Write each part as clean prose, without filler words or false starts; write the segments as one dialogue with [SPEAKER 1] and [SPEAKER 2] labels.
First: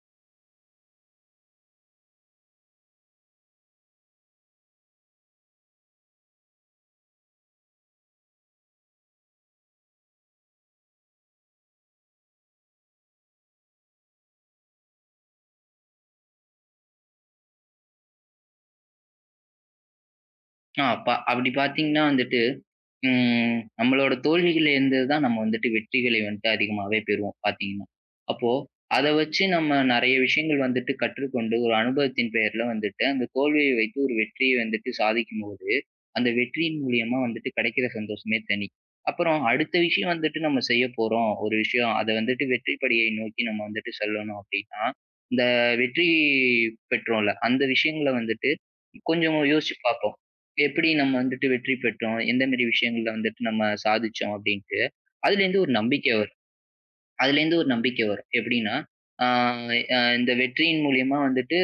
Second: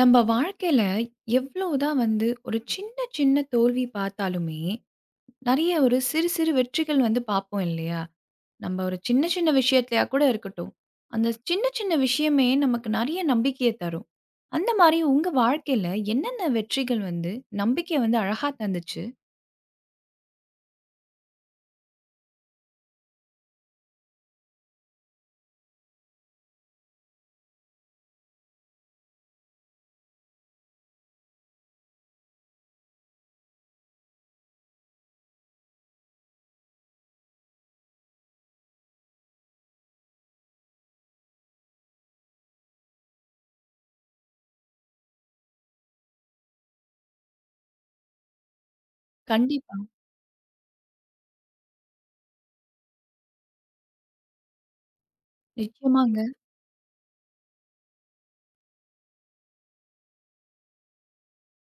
[SPEAKER 1] நம்ம வாழ்க்கையில எவ்வளவுதான் வந்து ஒரு சின்ன சின்ன தோல்வி பார்த்தாலுமே நிறைய ஒரு சிறு சிறு வெற்றிகள் வந்து பார்ப்போம் இல்லையா? நம்ம ஒரு சின்ன சின்ன விஷயத்திலயா கூட இருக்கட்டும். அந்த சின்ன சின்ன விஷயமே நமக்கு நிறைய நம்பிக்கைய தரும். அந்த மாரி உங்க வாழ்க்கையில என்னென்ன வெற்றிகள் வந்து நம்பிக்கைய வந்து அழகா தந்துச்சு?
[SPEAKER 2] ஆ ப அப்படி பார்த்தீங்கன்னா வந்துட்டு, நம்மளோட தோல்விகள்ல இருந்து தான் நம்ம வந்துட்டு வெற்றிகளை வந்துட்டு அதிகமாவே பெறுவோம் பார்த்தீங்கன்னா. அப்போ அத வச்சு நம்ம நெறைய விஷயங்கள் வந்துட்டு கற்றுக்கொண்டு, ஒரு அனுபவத்தின் பெயர்ல வந்துட்டு அந்த தோல்வியை வைத்து ஒரு வெற்றியை வந்துட்டு சாதிக்கும்போது, அந்த வெற்றியின் மூலியமா வந்துட்டு கிடைக்கிற சந்தோஷமே தனி. அப்புறம் அடுத்த விஷயம் வந்துட்டு நம்ம செய்ய போறோம். ஒரு விஷயம் அத வந்துட்டு வெற்றி படியை நோக்கி நம்ம வந்துட்டு செல்லணும் அப்படின்னா, இந்த வெற்றி பெற்றோம்ல அந்த விஷயங்கள வந்துட்டு கொஞ்சம் யோசிச்சு
[SPEAKER 1] கண்டிப்பா.
[SPEAKER 2] பார்ப்போம். எப்படி நம்ம வந்துட்டு வெற்றி பெற்றோம்? எந்த மாரி விஷயங்கள்ல வந்துட்டு நம்ம சாதிச்சோம் அப்டின்ட்டு. அதுலேருந்து ஒரு நம்பிக்கை
[SPEAKER 1] நிச்சயமாங்க.
[SPEAKER 2] வரும். அதுலேருந்து ஒரு நம்பிக்கை வரும். எப்படின்னா, ஆ அ இந்த வெற்றியின் மூலியமா வந்துட்டு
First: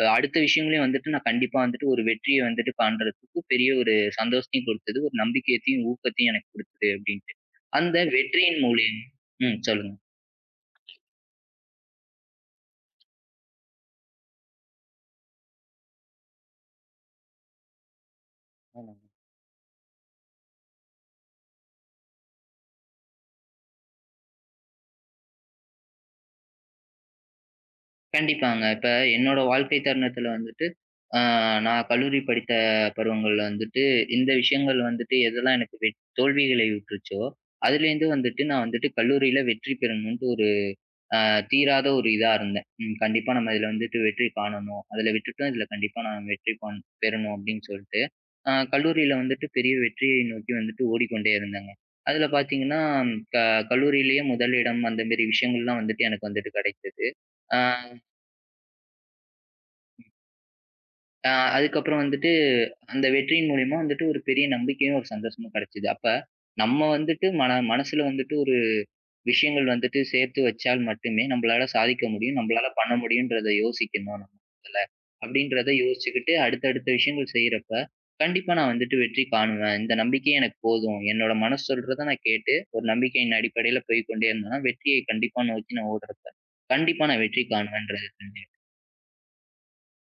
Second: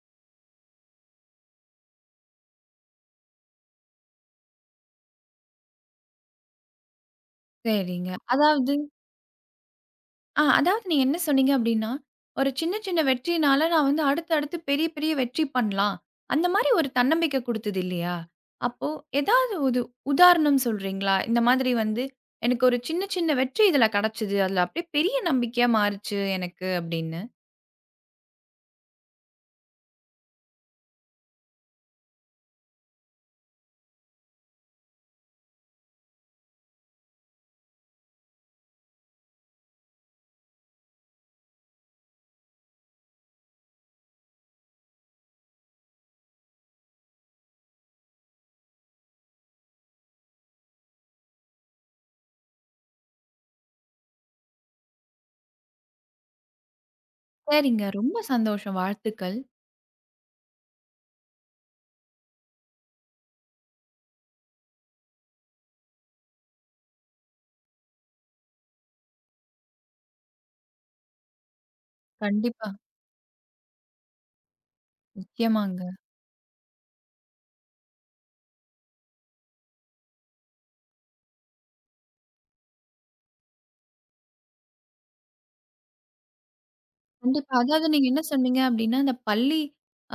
[SPEAKER 2] அடுத்த விஷயங்களையும் வந்துட்டு நான் கண்டிப்பா வந்துட்டு ஒரு வெற்றிய வந்துட்டு காண்றதுக்கு பெரிய ஒரு சந்தோஷத்தையும் குடுத்தது. ஒரு நம்பிக்கையத்தையும், ஊக்கத்தையும் எனக்கு குடுத்தது அப்டின்ட்டு. அந்த
[SPEAKER 1] சரிங்க.
[SPEAKER 2] வெற்றியின்
[SPEAKER 1] அதாவது.
[SPEAKER 2] மூலியம் ம். சொல்லுங்க.
[SPEAKER 1] அதாவது நீங்க என்ன சொன்னீங்க அப்டின்னா, ஒரு சின்ன சின்ன வெற்றினால நான் வந்து அடுத்து அடுத்து பெரிய பெரிய வெற்றி பண்ணலாம். அந்த மாரி ஒரு தன்னம்பிக்கை குடுத்தது இல்லையா? அப்போ ஏதாவது ஒரு உதாரணம் சொல்றீங்களா? இந்த மாதிரி வந்து எனக்கு ஒரு சின்ன சின்ன வெற்றி இதுல கெடைச்சது. அதுல அப்டியே பெரிய நம்பிக்கையா மாறுச்சு எனக்கு அப்டின்னு.
[SPEAKER 2] கண்டிப்பாங்க. இப்ப என்னோட வாழ்க்கை தருணத்துல வந்துட்டு, அ நான் கல்லூரி படித்த பருவங்கள்ல வந்துட்டு, இந்த விஷயங்கள் வந்துட்டு எதெல்லாம் எனக்கு தோல்விகளை விட்டுச்சோ, அதுலேருந்து வந்துட்டு நான் வந்துட்டு கல்லூரியில வெற்றி பெறணும்ன்ட்டு ஒரு அ தீராத ஒரு இதா இருந்தேன். கண்டிப்பா நம்ம இதுல வந்துட்டு வெற்றி காணணும். அதுல விட்டுட்டோம், இதுல கண்டிப்பா நான் வெற்றி காண் பெறணும் அப்படின்னு சொல்ட்டு, கல்லூரியில வந்துட்டு பெரிய வெற்றியை நோக்கி வந்துட்டு ஓடிக்கொண்டே இருந்தேங்க. அதுல பார்த்தீங்கன்னா, க கல்லூரியிலேயே முதலிடம் அந்த மாரி விஷயங்கள்லாம் வந்துட்டு எனக்கு வந்துட்டு கிடைச்சது. அ
[SPEAKER 1] சரிங்க. ரொம்ப சந்தோஷம். வாழ்த்துக்கள்.
[SPEAKER 2] அ அதுக்கப்புறம் வந்துட்டு, அந்த வெற்றியின் மூலியமா வந்துட்டு ஒரு பெரிய நம்பிக்கையும், ஒரு சந்தோஷமும் கிடைச்சது. அப்ப நம்ம வந்துட்டு மனசுல வந்துட்டு ஒரு விஷயங்கள் வந்துட்டு சேர்த்து வச்சால் மட்டுமே நம்மளால சாதிக்க முடியும். நம்மளால
[SPEAKER 1] கண்டிப்பா.
[SPEAKER 2] பண்ண முடியும்ன்றத யோசிக்கணும் நம்ம முதல்ல. அப்படின்றத
[SPEAKER 1] நிச்சயமாங்க.
[SPEAKER 2] யோசிச்சுக்கிட்டு அடுத்தடுத்த விஷயங்கள் செய்யறப்ப, கண்டிப்பா நான் வந்துட்டு வெற்றி காணுவேன். இந்த நம்பிக்கையே எனக்கு போதும். என்னோட மனசு சொல்றத நான் கேட்டு, ஒரு நம்பிக்கையின் அடிப்படையில போய்க்கொண்டே இருந்தேன்னா, வெற்றியை கண்டிப்பா நோக்கி நான் ஓடுறப்ப, கண்டிப்பா நான் வெற்றி
[SPEAKER 1] கண்டிப்பா. அதாவது
[SPEAKER 2] காணுவேன்றத
[SPEAKER 1] நீங்க என்ன
[SPEAKER 2] தெரிஞ்சுக்கிட்டேன்.
[SPEAKER 1] சொன்னீங்க அப்டின்னா, அந்த பள்ளி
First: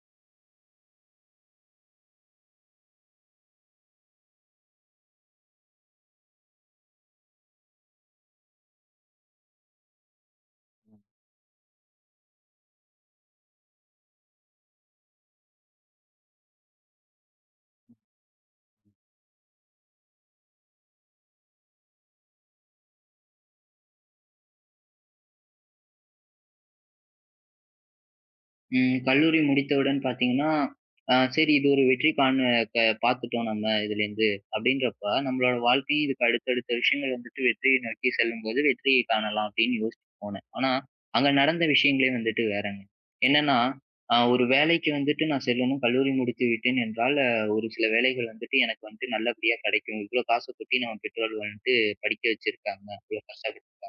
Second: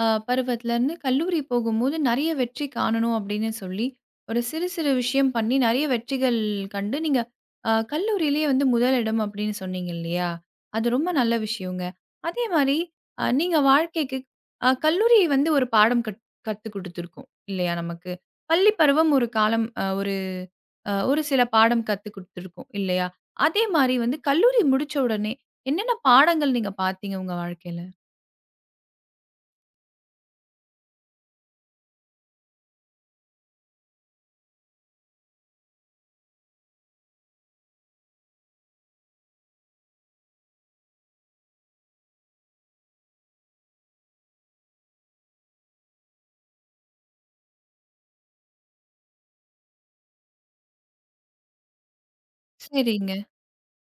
[SPEAKER 1] பருவத்திலருந்து கல்லூரி போகும்போது நெறைய வெற்றி காணணும் அப்டின்னு சொல்லி, ஒரு சிறு சிறு விஷயம் பண்ணி நெறைய வெற்றிகள் கண்டு நீங்க கல்லூரியிலேயே வந்து முதலிடம் அப்டின்னு சொன்னீங்க இல்லையா? அது ரொம்ப நல்ல விஷயங்க. அதே மாரி நீங்க வாழ்க்கைக்கு கல்லூரி வந்து ஒரு பாடம் கத்து குடுத்துருக்கும் இல்லையா நமக்கு? பள்ளி பருவம் ஒரு காலம் ஒரு ஒரு சில பாடம் கத்து குடுத்துருக்கும் இல்லையா? அதே மாரி வந்து கல்லூரி முடிச்ச உடனே என்னென்ன பாடங்கள் நீங்க பார்த்தீங்க உங்க வாழ்க்கையில?
[SPEAKER 2] ம். கல்லூரி முடித்தவுடன் பார்த்தீங்கன்னா, சரி இது ஒரு வெற்றி காண க பார்த்துட்டோம் நம்ம இதுலேருந்து அப்படின்றப்ப, நம்மளோட வாழ்க்கையும் இதுக்கு அடுத்தடுத்த விஷயங்கள் வந்துட்டு வெற்றியை நோக்கி செல்லும்போது வெற்றியை காணலாம் அப்படின்னு யோசிச்சு போனேன். ஆனா, அங்க நடந்த விஷயங்களே வந்துட்டு வேறங்க. என்னன்னா, ஒரு வேலைக்கு வந்துட்டு நான் செல்லணும். கல்லூரி முடித்து விட்டேன் என்றால், ஒரு சில வேலைகள் வந்துட்டு எனக்கு வந்துட்டு நல்லபடியா கிடைக்கும். இவ்வளோ காச கொட்டி நம்ம பெற்றோர்கள் வந்துட்டு படிக்க வச்சிருக்காங்க.
[SPEAKER 1] சரிங்க.
[SPEAKER 2] இவ்வளோ கஷ்டப்பட்டு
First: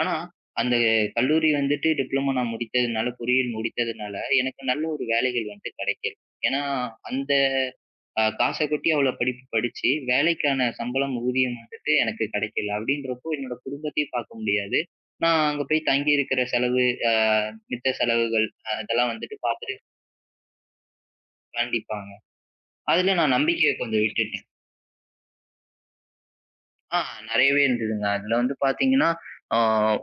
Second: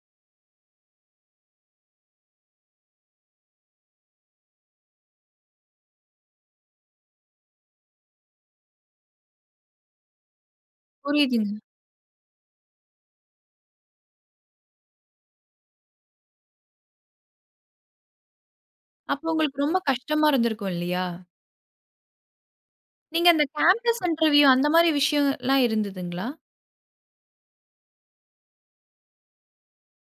[SPEAKER 2] ஆனா, அந்த கல்லூரி வந்துட்டு டிப்ளமோ நான் முடித்ததுனால, பொறியியல் முடித்ததுனால, எனக்கு நல்ல ஒரு வேலைகள் வந்து கிடைக்கல. ஏன்னா, அந்த காச கொட்டி அவ்ளோ படிப்பு படிச்சு, வேலைக்கான சம்பளம்,
[SPEAKER 1] புரியுதுங்க.
[SPEAKER 2] ஊதியம் வந்துட்டு எனக்கு கிடைக்கல. அப்படின்றப்போ என்னோட குடும்பத்தையும் பார்க்க முடியாது. நான் அங்க போய் தங்கி இருக்கிற செலவு, அ மித்த செலவுகள், இதெல்லாம்
[SPEAKER 1] அப்ப
[SPEAKER 2] வந்துட்டு
[SPEAKER 1] உங்களுக்கு
[SPEAKER 2] பார்த்துட்டு
[SPEAKER 1] ரொம்ப கஷ்டமா இருந்திருக்கும் இல்லையா?
[SPEAKER 2] காண்டிப்பாங்க. அதுல
[SPEAKER 1] நீங்க
[SPEAKER 2] நான்
[SPEAKER 1] அந்த
[SPEAKER 2] நம்பிக்கைய
[SPEAKER 1] கேம்பஸ்
[SPEAKER 2] கொஞ்சம்
[SPEAKER 1] இன்டர்வியூ
[SPEAKER 2] விட்டுட்டேன்.
[SPEAKER 1] அந்த மாரி விஷயம்லாம் இருந்ததுங்களா?
[SPEAKER 2] ஆ நெறையவே இருந்ததுங்க. அதுல வந்து பாத்தீங்கன்னா, ஆ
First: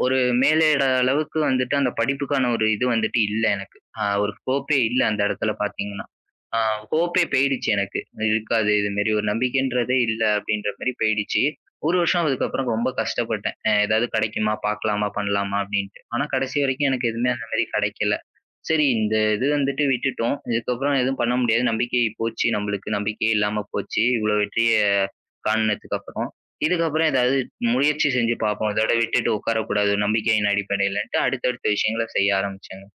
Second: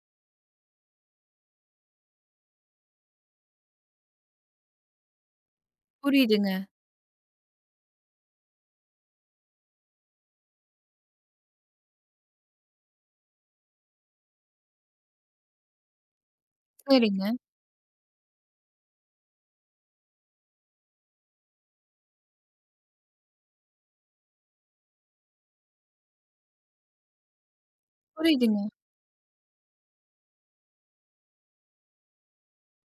[SPEAKER 2] ஒரு மேலேட அளவுக்கு வந்துட்டு அந்த படிப்புக்கான ஒரு இது வந்துட்டு இல்ல எனக்கு. ஒரு ஹோப்பே இல்ல அந்த இடத்துல பாத்தீங்கன்னா.
[SPEAKER 1] புரியுதுங்க.
[SPEAKER 2] ஆ ஹோப்பே போயிடுச்சு எனக்கு. இருக்காது இது மாரி ஒரு நம்பிக்கைன்றதே இல்ல அப்படின்ற மாரி போயிடுச்சு. ஒரு வருஷம் அதுக்கப்புறம் ரொம்ப கஷ்டப்பட்டேன். ஏதாவது கிடைக்குமா? பாக்கலாமா? பண்ணலாமா? அப்படின்ட்டு. ஆனா கடைசி வரைக்கும் எனக்கு எதுவுமே
[SPEAKER 1] சரிங்க.
[SPEAKER 2] அந்த மாரி கிடைக்கல. சரி இந்த இது வந்துட்டு விட்டுட்டோம். இதுக்கப்புறம் எதுவும் பண்ண முடியாது. நம்பிக்கை போச்சு நம்மளுக்கு. நம்பிக்கையே இல்லாம போச்சு. இவ்வளோ வெற்றிய காணுனதுக்கு அப்புறம். இதுக்கப்புறம் ஏதாவது முயற்சி செஞ்சு
[SPEAKER 1] புரியுதுங்க.
[SPEAKER 2] பார்ப்போம். இதோட விட்டுட்டு உட்காரக்கூடாது ஒரு நம்பிக்கையின் அடிப்படையிலன்ட்டு அடுத்தடுத்த விஷயங்கள செய்ய ஆரம்பிச்சேங்க.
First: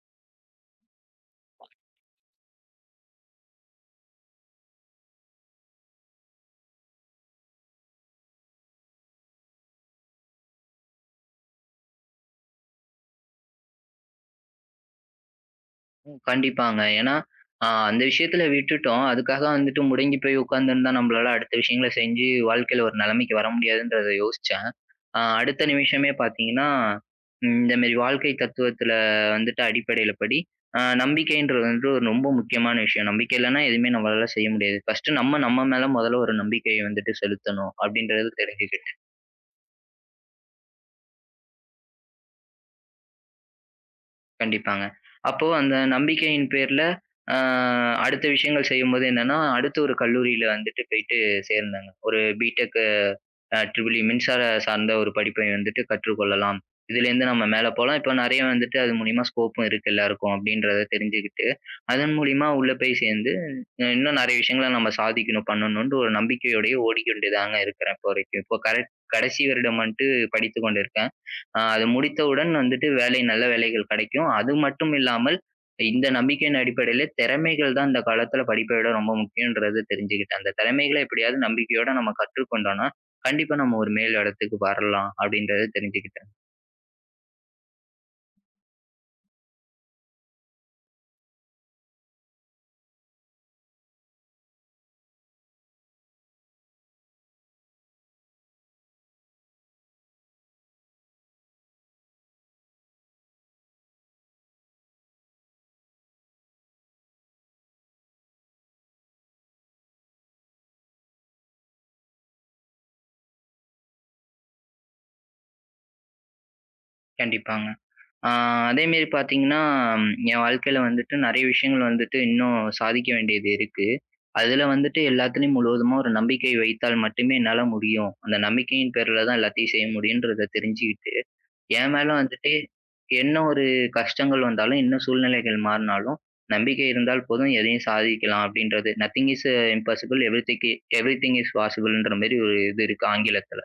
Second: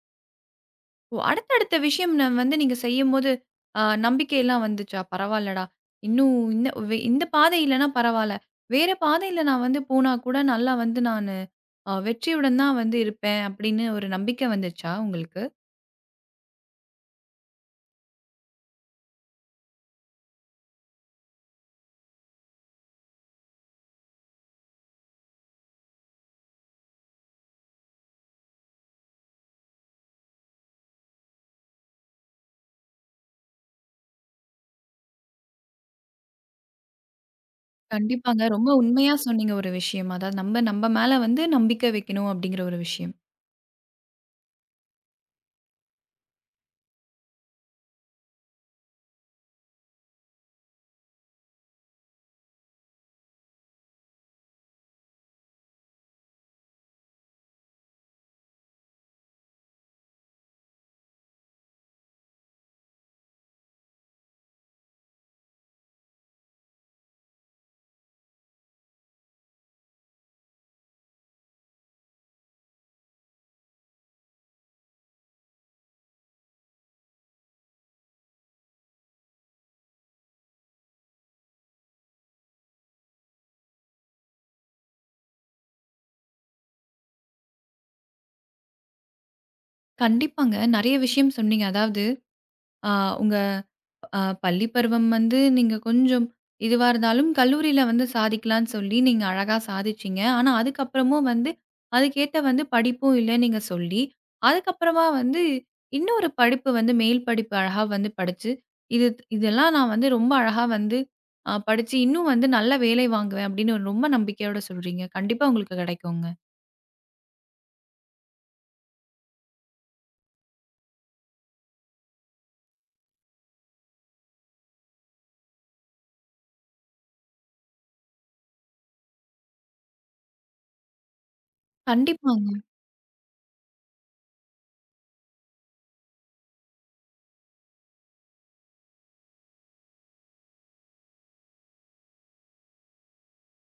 [SPEAKER 1] ஓ! அடுத்த அடுத்த விஷயம் நான் வந்து நீங்க செய்யும்போது, நம்பிக்கைலாம் வந்துச்சா? பரவால்லடா! இன்னும் இந்த இந்த பாதை இல்லன்னா பரவால்ல. வேற பாதையில நான் வந்து போனா கூட நல்லா வந்து நானு வெற்றியுடன் தான் வந்து இருப்பேன். அப்படின்னு ஒரு நம்பிக்கை வந்துச்சா உங்களுக்கு?
[SPEAKER 2] கண்டிப்பாங்க. ஏன்னா, அந்த விஷயத்துல விட்டுட்டோம். அதுக்காக வந்துட்டு முடங்கி போய் உட்கார்ந்திருந்தா நம்மளால அடுத்த விஷயங்கள செஞ்சு வாழ்க்கையில ஒரு நிலைமைக்கு வர முடியாதுன்றத யோசிச்சேன். அடுத்த நிமிஷமே பார்த்தீங்கன்னா, இந்த மாரி வாழ்க்கை தத்துவத்துல வந்துட்டு அடிப்படையில படி, நம்பிக்கைன்றது வந்து ஒரு ரொம்ப முக்கியமான விஷயம். நம்பிக்கை இல்லன்னா எதுவுமே நம்மளால செய்ய முடியாது. ஃபர்ஸ்ட்டு நம்ம நம்ம மேல முதல்ல ஒரு நம்பிக்கைய வந்துட்டு செலுத்தணும் அப்படின்றது
[SPEAKER 1] கண்டிப்பாங்க. ரொம்ப
[SPEAKER 2] தெரிஞ்சுக்கிட்டேன்.
[SPEAKER 1] உண்மையா சொன்னீங்க ஒரு விஷயம். அதாவது நம்ம நம்ம மேல வந்து நம்பிக்கை வைக்கணும் அப்படிங்கிற ஒரு விஷயம்.
[SPEAKER 2] கண்டிப்பாங்க. அப்போ அந்த நம்பிக்கையின் பேர்ல அ அடுத்த விஷயங்கள் செய்யும்போது என்னன்னா, அடுத்து ஒரு கல்லூரியில வந்துட்டு போயிட்டு சேர்ந்தேங்க. ஒரு பி.டெக் ட்ரிபிள் இ மின்சார சார்ந்த ஒரு படிப்பை வந்துட்டு கற்றுக்கொள்ளலாம். இதுலேருந்து நம்ம மேல போலாம். இப்ப நெறைய வந்துட்டு அது மூலியமா ஸ்கோப்பும் இருக்கு எல்லாருக்கும் அப்டின்றத தெரிஞ்சுக்கிட்டு, அதன் மூலியமா உள்ள போய் சேர்ந்து இன்னும் நெறைய விஷயங்கள நம்ம சாதிக்கணும், பண்ணணும்ன்ட்டு ஒரு நம்பிக்கையோடயே ஓடிக்கொண்டு தாங்க இருக்கிறேன் இப்போ வரைக்கும். இப்போ கரெக்ட் கடைசி வருடம் வந்துட்டு படித்துக் கொண்டிருக்கேன். அது முடித்தவுடன் வந்துட்டு வேலை நல்ல வேலைகள் கிடைக்கும். அது மட்டும் இல்லாமல் இந்த நம்பிக்கையின் அடிப்படையில திறமைகள் தான் இந்த காலத்துல படிப்பை விட ரொம்ப முக்கியம்ன்றது தெரிஞ்சுக்கிட்டேன். அந்த திறமைகள எப்படியாவது நம்பிக்கையோட நம்ம கற்றுக்கொண்டோம்னா கண்டிப்பா நம்ம ஒரு மேல் இடத்துக்கு வரலாம் அப்படின்றத தெரிஞ்சுக்கிட்டேன்.
[SPEAKER 1] கண்டிப்பாங்க. நெறைய விஷயம் சொன்னீங்க. அதாவது, அ உங்க பள்ளி பருவம் வந்து நீங்க கொஞ்சம் இதுவா இருந்தாலும், கல்லூரியில வந்து சாதிக்கலான்னு சொல்லி நீங்க அழகா சாதிச்சீங்க. ஆனா, அதுக்கப்புறமும் வந்து அதுக்கேத்த வந்து படிப்பும் இல்லன்னு நீங்க சொல்லி, அதுக்கப்புறமா வந்து இன்னொரு படிப்பு வந்து மேல் படிப்பு அழகா வந்து படிச்சு, இது இதெல்லாம் நான் வந்து ரொம்ப அழகா வந்து படிச்சு இன்னும் வந்து நல்ல வேலை வாங்குவேன் அப்படின்னு ஒரு ரொம்ப நம்பிக்கையோட சொல்றீங்க. கண்டிப்பா உங்களுக்கு கிடைக்குங்க.
[SPEAKER 2] கண்டிப்பாங்க. ஆ அதேமாரி பார்த்தீங்கன்னா, என் வாழ்க்கையில வந்துட்டு நெறைய விஷயங்கள் வந்துட்டு இன்னும் சாதிக்க வேண்டியது இருக்கு. அதுல வந்துட்டு எல்லாத்துலயும் முழுவதுமா ஒரு நம்பிக்கை வைத்தால் மட்டுமே என்னால முடியும். அந்த நம்பிக்கையின் பேர்ல தான் எல்லாத்தையும் செய்ய முடியுன்றத தெரிஞ்சுக்கிட்டு என் மேல வந்துட்டு,
[SPEAKER 1] கண்டிப்பாங்க,
[SPEAKER 2] என்ன ஒரு கஷ்டங்கள் வந்தாலும், என்ன சூழ்நிலைகள் மாறினாலும், நம்பிக்கை இருந்தால் போதும் எதையும் சாதிக்கலாம் அப்படின்றது. "Nothing is impossible, everything is பாசிபிள்ன்ற" மாரி ஒரு இது இருக்கு ஆங்கிலத்துல.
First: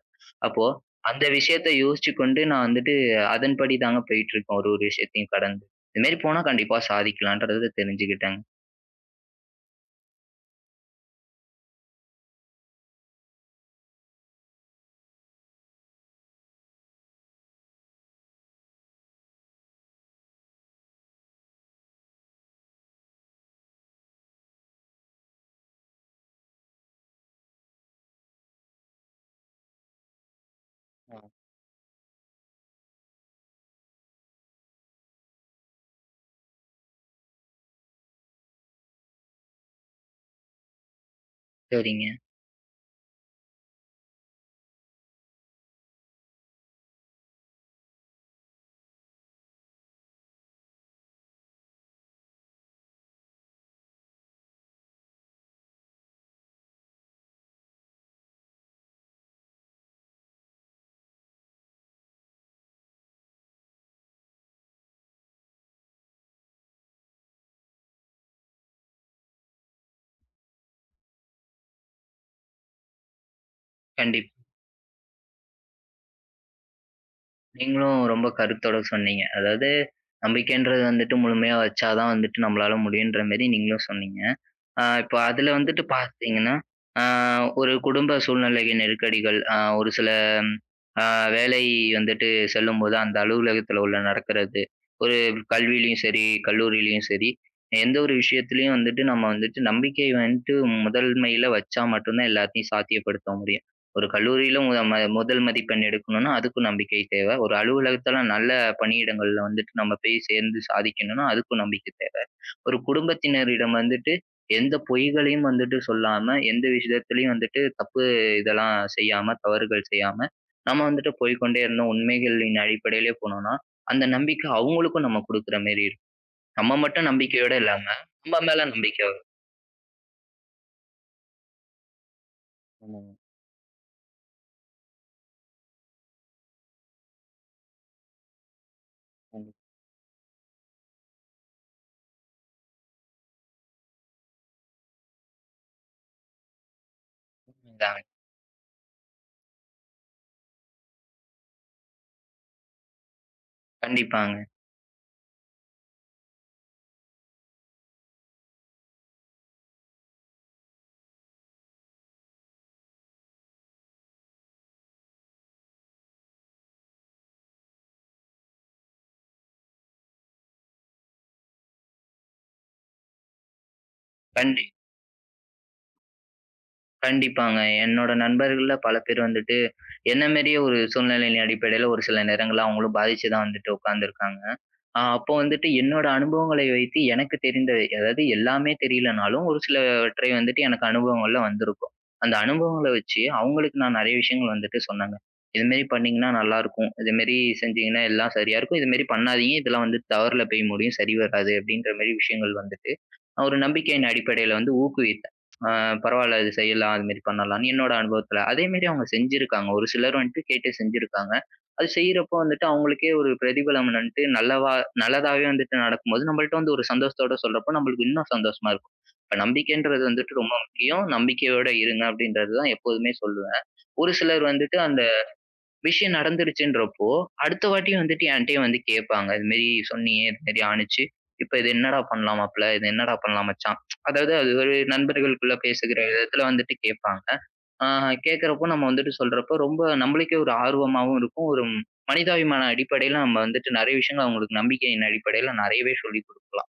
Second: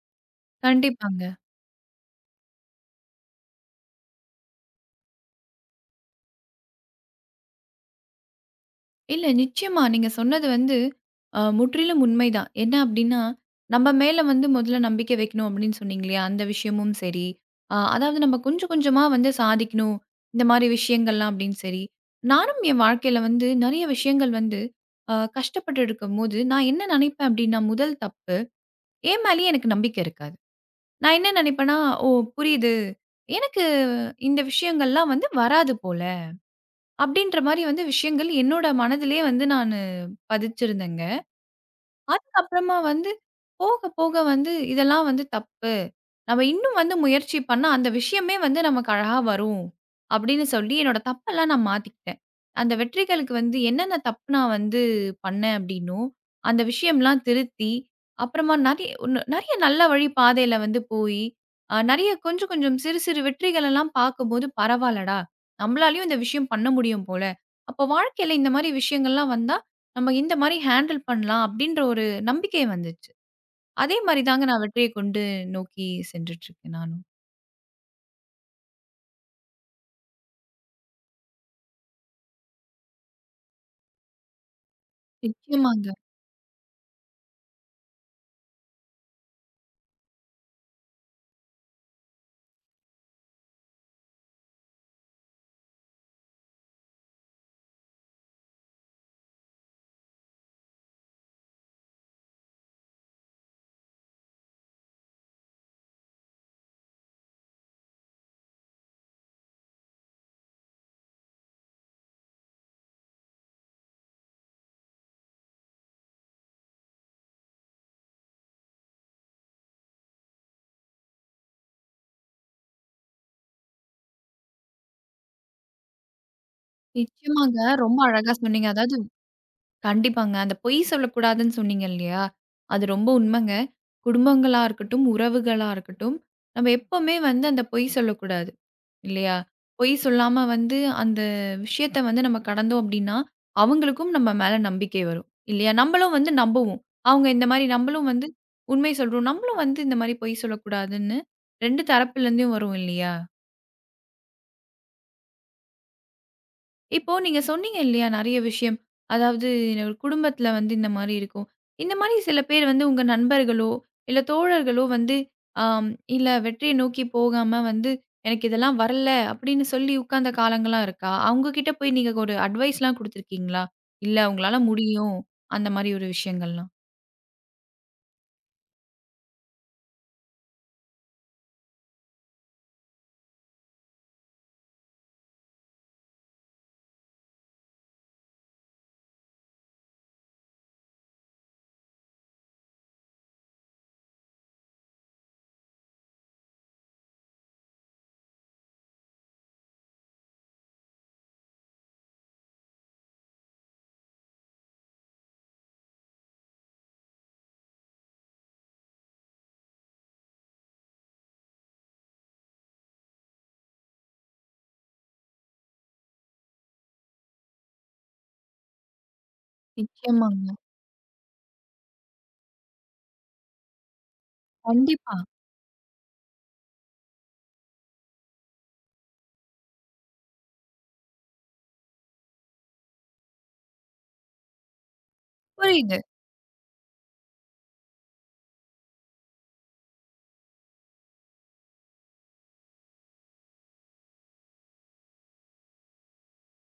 [SPEAKER 2] அப்போ அந்த
[SPEAKER 1] கண்டிப்பாங்க.
[SPEAKER 2] விஷயத்த யோசிச்சு கொண்டு நான் வந்துட்டு அதன்படி தாங்க போயிட்டுருக்கேன் ஒரு ஒரு விஷயத்தையும் கடந்து. இது மாரி போனா கண்டிப்பா சாதிக்கலான்றத தெரிஞ்சுக்கிட்டேங்க.
[SPEAKER 1] இல்ல நிச்சயமா. நீங்க சொன்னது வந்து முற்றிலும் உண்மைதான். என்ன அப்டின்னா, நம்ம மேல வந்து முதல்ல நம்பிக்கை வைக்கணும் அப்டின்னு சொன்னீங்க இல்லையா? அந்த விஷயமும் சரி, அதாவது நம்ம கொஞ்சம் கொஞ்சமா வந்து சாதிக்கணும். இந்த மாரி விஷயங்கள்லாம் அப்டின்னு சரி. நானும் என் வாழ்க்கையில வந்து நெறைய விஷயங்கள் வந்து கஷ்டப்பட்டு இருக்கும்போது, நான் என்ன நெனைப்பேன் அப்டின்னா, முதல் தப்பு, என் மேலேயே எனக்கு நம்பிக்கை இருக்காது. நான்
[SPEAKER 2] ஆ.
[SPEAKER 1] என்ன நெனைப்பேன்னா, "ஓ! புரியுது. எனக்கு இந்த விஷயங்கள்லாம் வந்து வராது போல" அப்டின்ற மாரி வந்து விஷயங்கள் என்னோட மனதிலே வந்து நானு பதிச்சிருந்தேங்க.
[SPEAKER 2] சரிங்க.
[SPEAKER 1] அதுக்கப்புறமா வந்து போக, போக வந்து இதெல்லாம் வந்து தப்பு. நம்ம இன்னும் வந்து முயற்சி பண்ணா, அந்த விஷயமே வந்து நமக்கு அழகா வரும். அப்படின்னு சொல்லி என்னோட தப்பெல்லாம் நான் மாத்திக்கிட்டேன். அந்த வெற்றிகளுக்கு வந்து என்னென்ன தப்பு நான் வந்து பண்ணேன் அப்படின்னோ, அந்த விஷயம்லாம் திருத்தி, அப்புறமா நெறைய ஒண்ணு நெறைய நல்ல வழி பாதையில வந்து போயி, நெறைய கொஞ்சம், கொஞ்சம் சிறு, சிறு வெற்றிகளெல்லாம் பார்க்கும்போது, பரவால்லடா! நம்மளாலயும் இந்த விஷயம் பண்ண முடியும் போல. அப்போ வாழ்க்கையில இந்த மாரி விஷயங்கள்லாம் வந்தா, நம்ம இந்த மாரி ஹேண்டில் பண்ணலாம். அப்படின்ற ஒரு நம்பிக்கை வந்துச்சு. அதே மாரி
[SPEAKER 2] கண்டிப்பா.
[SPEAKER 1] தாங்க நான் வெற்றியை கொண்டு நோக்கி சென்றுட்டுருக்கேன் நானும்.
[SPEAKER 2] நீங்களும் ரொம்ப கருத்தோட சொன்னீங்க. அதாவது நம்பிக்கைன்றது வந்துட்டு முழுமையா வச்சா தான் வந்துட்டு நம்மளால முடியுன்ற மாரி நீங்களும் சொன்னீங்க. இப்ப அதுல வந்துட்டு
[SPEAKER 1] நிச்சயமாங்க,
[SPEAKER 2] பாத்தீங்கன்னா, ஆ ஒரு குடும்ப சூழ்நிலை நெருக்கடிகள், ஒரு சில அ வேலை வந்துட்டு செல்லும்போது அந்த அலுவலகத்துல உள்ள நடக்கிறது. ஒரு கல்வியிலயும் சரி, கல்லூரியிலயும் சரி, எந்த ஒரு விஷயத்திலயும் வந்துட்டு நம்ம வந்துட்டு நம்பிக்கை வந்துட்டு முதன்மையில வச்சா மட்டும் தான் எல்லாத்தையும் சாத்தியப்படுத்த முடியும். ஒரு கல்லூரியில மு ம முதல் மதிப்பெண் எடுக்கணும்னா, அதுக்கும் நம்பிக்கை தேவை. ஒரு அலுவலகத்துல நல்ல பணியிடங்கள்ல வந்துட்டு நம்ம போய் சேர்ந்து சாதிக்கணும்னா, அதுக்கும் நம்பிக்கை தேவை. ஒரு குடும்பத்தினரிடம் வந்துட்டு எந்த பொய்களையும் வந்துட்டு சொல்லாம, எந்த விஷயத்திலயும் வந்துட்டு தப்பு இதெல்லாம் செய்யாம, தவறுகள் செய்யாம, நம்ம வந்துட்டு போய் கொண்டே இருந்தோம். உண்மைகளின் அடிப்படையிலே போனோம்னா, அந்த நம்பிக்க அவங்களுக்கும் நம்ம குடுக்குற மாரி இருக்கும். நம்ம மட்டும் நம்பிக்கையோட
[SPEAKER 1] நிச்சயமாங்க.
[SPEAKER 2] இல்லாம,
[SPEAKER 1] ரொம்ப அழகா
[SPEAKER 2] நம்ம மேல
[SPEAKER 1] சொன்னீங்க. அதாவது
[SPEAKER 2] நம்பிக்க வரும்.
[SPEAKER 1] கண்டிப்பாங்க. அந்த பொய் சொல்லக்கூடாதுன்னு சொன்னீங்க இல்லையா? அது ரொம்ப
[SPEAKER 2] ஆமாங்க.
[SPEAKER 1] உண்மங்க. குடும்பங்களா இருக்கட்டும், உறவுகளா இருக்கட்டும், நம்ம எப்பவுமே வந்து அந்த பொய் சொல்லக்கூடாது. இல்லையா?
[SPEAKER 2] கண்டிப்பா.
[SPEAKER 1] பொய் சொல்லாம வந்து அந்த விஷயத்த வந்து நம்ம கடந்தோம் அப்டின்னா, அவங்களுக்கும் நம்ம மேல நம்பிக்கை வரும். இல்லையா? நம்மளும் வந்து நம்புவோம். அவங்க இந்த மாரி
[SPEAKER 2] தாங்க.
[SPEAKER 1] நம்மளும் வந்து உண்மை சொல்றோம். நம்மளும் வந்து இந்த மாரி பொய் சொல்லக்கூடாதுன்னு 2 தரப்புலேருந்தும் வரும் இல்லையா?
[SPEAKER 2] கண்டிப்பாங்க.
[SPEAKER 1] இப்போ நீங்க சொன்னீங்க இல்லையா? நெறைய விஷயம். அதாவது ஒரு குடும்பத்தில வந்து இந்த மாரி இருக்கும். இந்த மாரி சில பேர் வந்து உங்க நண்பர்களோ, இல்ல தோழர்களோ வந்து, ஆம் இல்ல வெற்றிய நோக்கி போகாம வந்து, "எனக்கு இதெல்லாம் வரல" அப்படின்னு சொல்லி உட்கார்ந்த காலங்கள்லாம் இருக்கா? அவங்க கிட்ட போய் நீங்க ஒரு அட்வைஸ்லாம் குடுத்துருக்கீங்களா? "இல்ல உங்களால
[SPEAKER 2] கண்டி
[SPEAKER 1] முடியும்." அந்த மாரி ஒரு விஷயங்கள்லாம்.
[SPEAKER 2] கண்டிப்பாங்க. என்னோட நண்பர்கள்ல பல பேர் வந்துட்டு, என்ன மாரியே ஒரு சூழ்நிலையின் அடிப்படையில ஒரு சில நேரங்கள்ல அவங்களும் பாதிச்சு தான் வந்துட்டு உட்கார்ந்துருக்காங்க. அப்போ வந்துட்டு என்னோட அனுபவங்களை வைத்து எனக்கு தெரிந்த அதாவது எல்லாமே தெரியலனாலும், ஒரு சிலவற்றை வந்துட்டு எனக்கு அனுபவங்கள்ல வந்திருக்கும். அந்த அனுபவங்கள வச்சு அவங்களுக்கு நான் நெறைய விஷயங்கள் வந்துட்டு சொன்னேங்க. இதுமாரி பண்ணீங்கன்னா நல்லாருக்கும். இதுமாரி செஞ்சீங்கன்னா எல்லாம் சரியா இருக்கும். இதுமாரி பண்ணாதீங்க. இதெல்லாம் வந்து தவறுல போய் முடியும். சரி வராது அப்டின்ற மாரி விஷயங்கள் வந்துட்டு, நான் ஒரு நம்பிக்கையின் அடிப்படையில வந்து ஊக்குவித்தேன். ஆ பரவால்ல இது செய்யலாம். அதுமாரி பண்ணலாம்னு என்னோட அனுபவத்துல. அதேமாரி அவங்க செஞ்சிருக்காங்க. ஒரு சிலர் வந்துட்டு கேட்டு செஞ்சிருக்காங்க. அது செய்றப்போ வந்துட்டு அவங்களுக்கே ஒரு பிரதிபலனன்ட்டு நல்லவா நல்லதாவே வந்துட்டு நடக்கும்போது, நம்மள்ட்ட வந்து ஒரு சந்தோஷத்தோட சொல்றப்போ, நம்மளுக்கு இன்னும் சந்தோஷமா இருக்கும். இப்ப நம்பிக்கைன்றது வந்துட்டு
[SPEAKER 1] நிச்சயமாங்க.
[SPEAKER 2] ரொம்ப முக்கியம். நம்பிக்கையோட இருங்க அப்படின்றது தான் எப்போதுமே சொல்லுவேன். ஒரு சிலர் வந்துட்டு அந்த
[SPEAKER 1] கண்டிப்பா.
[SPEAKER 2] விஷயம் நடந்துருச்சுன்றப்போ, அடுத்த வாட்டி வந்துட்டு என்ட்டயே வந்து கேட்பாங்க. "இது மாரி சொன்னியே, இது மாரி ஆணுச்சு. இப்ப இது என்னடா பண்ணலாம் மாப்ள? இது என்னடா பண்ணலாம் மச்சான்?" அதாவது அது ஒரு நண்பர்களுக்குள்ள பேசுகிற
[SPEAKER 1] புரியுது.
[SPEAKER 2] விதத்துல வந்துட்டு கேட்பாங்க. ஆ கேட்கிறப்போ நம்ம வந்துட்டு சொல்றப்போ, ரொம்ப நம்மளுக்கே ஒரு ஆர்வமாவும் இருக்கும். ஒரு மனிதாபிமான அடிப்படையில நம்ம வந்துட்டு நெறைய விஷயங்கள் அவங்களுக்கு நம்பிக்கையின் அடிப்படையில நெறையவே சொல்லிக் குடுக்கலாம்.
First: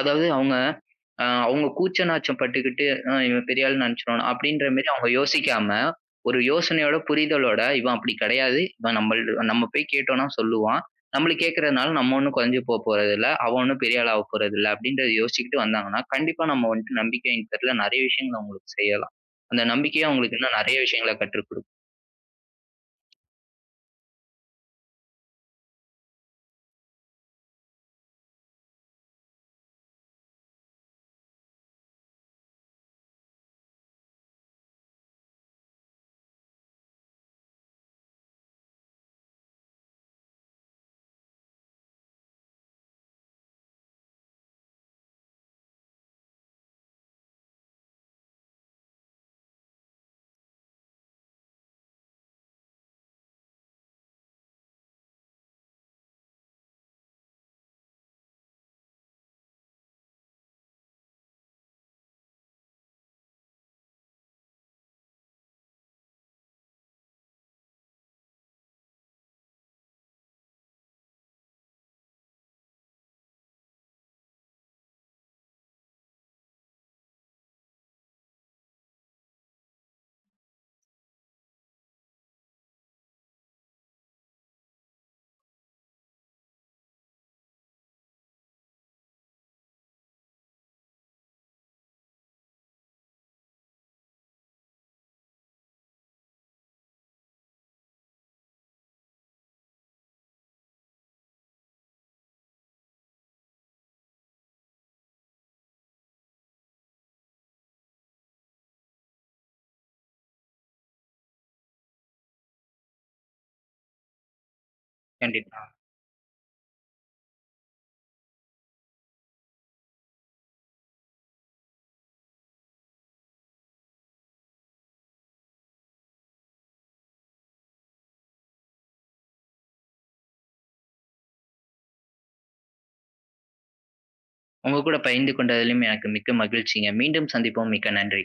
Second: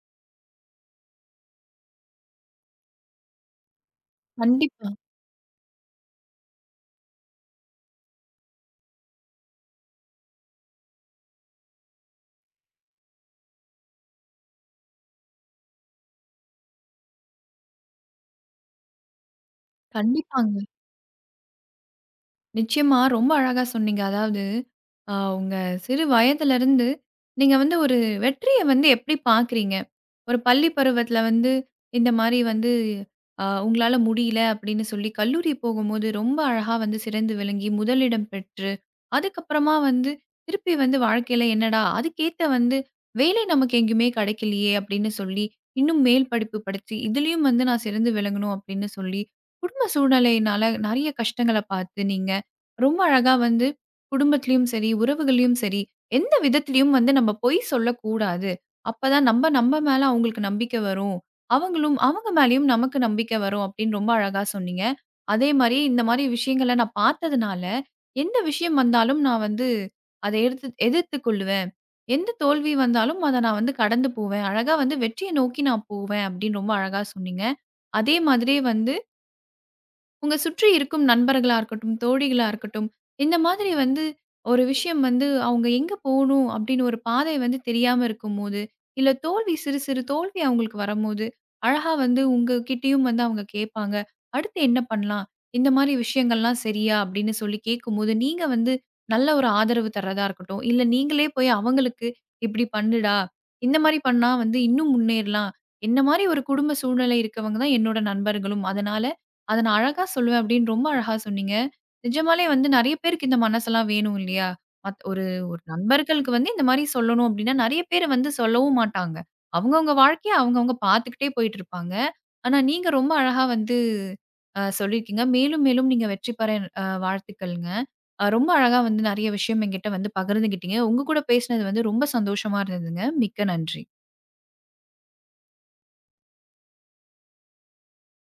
[SPEAKER 2] அதாவது அவங்க கூச்ச நாச்சம் பட்டுக்கிட்டு, "அ இவன் பெரிய ஆளுன்னு நெனச்சுருவானா?" அப்படின்ற மாரி
[SPEAKER 1] கண்டிப்பா,
[SPEAKER 2] அவங்க யோசிக்காம, ஒரு யோசனையோட, புரிதலோட, "இவன் அப்படி கெடையாது. இவன் நம்ம போய் கேட்டோம்னா சொல்லுவான். நம்மளு கேட்கறதுனால நம்ம ஒண்ணும் குறைஞ்சு போறதில்ல அவன் ஒண்ணும் பெரிய ஆளா ஆகப் போறதில்ல." அப்படின்றத யோசிச்சுக்கிட்டு வந்தாங்கன்னா, கண்டிப்பா நம்ம வந்துட்டு நம்பிக்கையின் பேர்ல நெறைய விஷயங்கள அவங்களுக்கு செய்யலாம். அந்த நம்பிக்கையே அவங்களுக்கு இன்னும்
[SPEAKER 1] கண்டிப்பாங்க.
[SPEAKER 2] நெறைய விஷயங்கள கற்றுக் குடுக்கும்.
[SPEAKER 1] நிச்சயமா ரொம்ப அழகா சொன்னீங்க. அதாவது உங்க சிறு வயதிலருந்து நீங்க வந்து ஒரு வெற்றிய வந்து எப்படி பார்க்குறீங்க? ஒரு பள்ளி பருவத்தில வந்து இந்த மாரி வந்து உங்களால முடியல அப்படின்னு சொல்லி கல்லூரி போகும்போது ரொம்ப அழகா வந்து சிறந்து விளங்கி முதலிடம் பெற்று, அதுக்கப்புறமா வந்து திருப்பி வந்து வாழ்க்கையில என்னடா அதுக்கேத்த வந்து வேலை நமக்கு எங்கேயுமே கிடைக்கலையே அப்படின்னு சொல்லி, இன்னும் மேல் படிப்பு படிச்சு இதுலயும் வந்து நான் சிறந்து விளங்கணும் அப்படின்னு சொல்லி, குடும்ப சூழ்நிலையினால நெறைய கஷ்டங்கள பார்த்து நீங்க ரொம்ப அழகா வந்து குடும்பத்திலயும் சரி, உறவுகள்லயும் சரி, எந்த விதத்திலயும் வந்து நம்ம பொய் சொல்லக்கூடாது. அப்பதான் நம்ம நம்ம மேல அவங்களுக்கு நம்பிக்கை வரும். அவங்களும் அவங்க மேலயும் நமக்கு நம்பிக்கை வரும் அப்படின்னு ரொம்ப அழகா சொன்னீங்க. அதே மாரி இந்த மாரி விஷயங்கள நான் பார்த்ததுனால, எந்த விஷயம் வந்தாலும் நான் வந்து அத எடுத்து எதிர்த்து கொள்ளுவேன். எந்த தோல்வி வந்தாலும் அத நான் வந்து கடந்து போவேன். அழகா வந்து வெற்றிய நோக்கி நான் போவேன் அப்படின்னு ரொம்ப அழகா சொன்னீங்க. அதே மாதிரியே வந்து உங்க சுற்றி இருக்கும் நண்பர்களா இருக்கட்டும், தோழிகளா இருக்கட்டும், இந்த மாதிரி வந்து ஒரு விஷயம் வந்து அவங்க எங்க போணும் அப்படின்னு ஒரு பாதை வந்து தெரியாம இருக்கும்போது, இல்ல தோல்வி சிறு சிறு தோல்வி அவங்களுக்கு வரும்போது, அழகா வந்து உங்ககிட்டயும் வந்து அவங்க கேட்பாங்க. அடுத்து என்ன பண்ணலாம்? இந்த மாரி விஷயங்கள்லாம் சரியா? அப்படின்னு சொல்லி கேட்கும்போது, நீங்க வந்து நல்ல ஒரு ஆதரவு தர்றதா இருக்கட்டும், இல்ல நீங்களே போய் அவங்களுக்கு இப்படி பண்ணுடா, இந்த மாரி பண்ணா வந்து இன்னும் முன்னேறலாம். என்ன மாரி ஒரு குடும்ப சூழ்நிலை இருக்கவங்க தான் என்னோட நண்பர்களும். அதனால அத நான் அழகா சொல்லுவேன் அப்படின்னு ரொம்ப அழகா சொன்னீங்க. நிஜமாலே வந்து நெறைய பேருக்கு இந்த மனசெல்லாம் வேணும் இல்லையா? ஒரு ஒரு
[SPEAKER 2] கண்டிப்பா.
[SPEAKER 1] நண்பர்களுக்கு வந்து இந்த மாரி சொல்லணும் அப்படின்னா, நெறைய பேர் வந்து சொல்லவும் மாட்டாங்க. அவங்கவங்க வாழ்க்கைய அவங்கவங்க பார்த்துக்கிட்டே போயிட்டு இருப்பாங்க. ஆனா நீங்க ரொம்ப அழகா வந்து சொல்லியிருக்கீங்க. மேலும் மேலும் நீங்க வெற்றி பெற வாழ்த்துக்கள்ங்க. ரொம்ப அழகா வந்து நெறைய விஷயம் என்கிட்ட வந்து பகிர்ந்துகிட்டீங்க. உங்க கூட பேசினது வந்து ரொம்ப சந்தோஷமா இருந்ததுங்க. மிக்க நன்றி.
[SPEAKER 2] உங்க கூட பகிர்ந்து கொண்டதிலும் எனக்கு மிக்க மகிழ்ச்சிங்க. மீண்டும் சந்திப்போம். மிக்க நன்றி.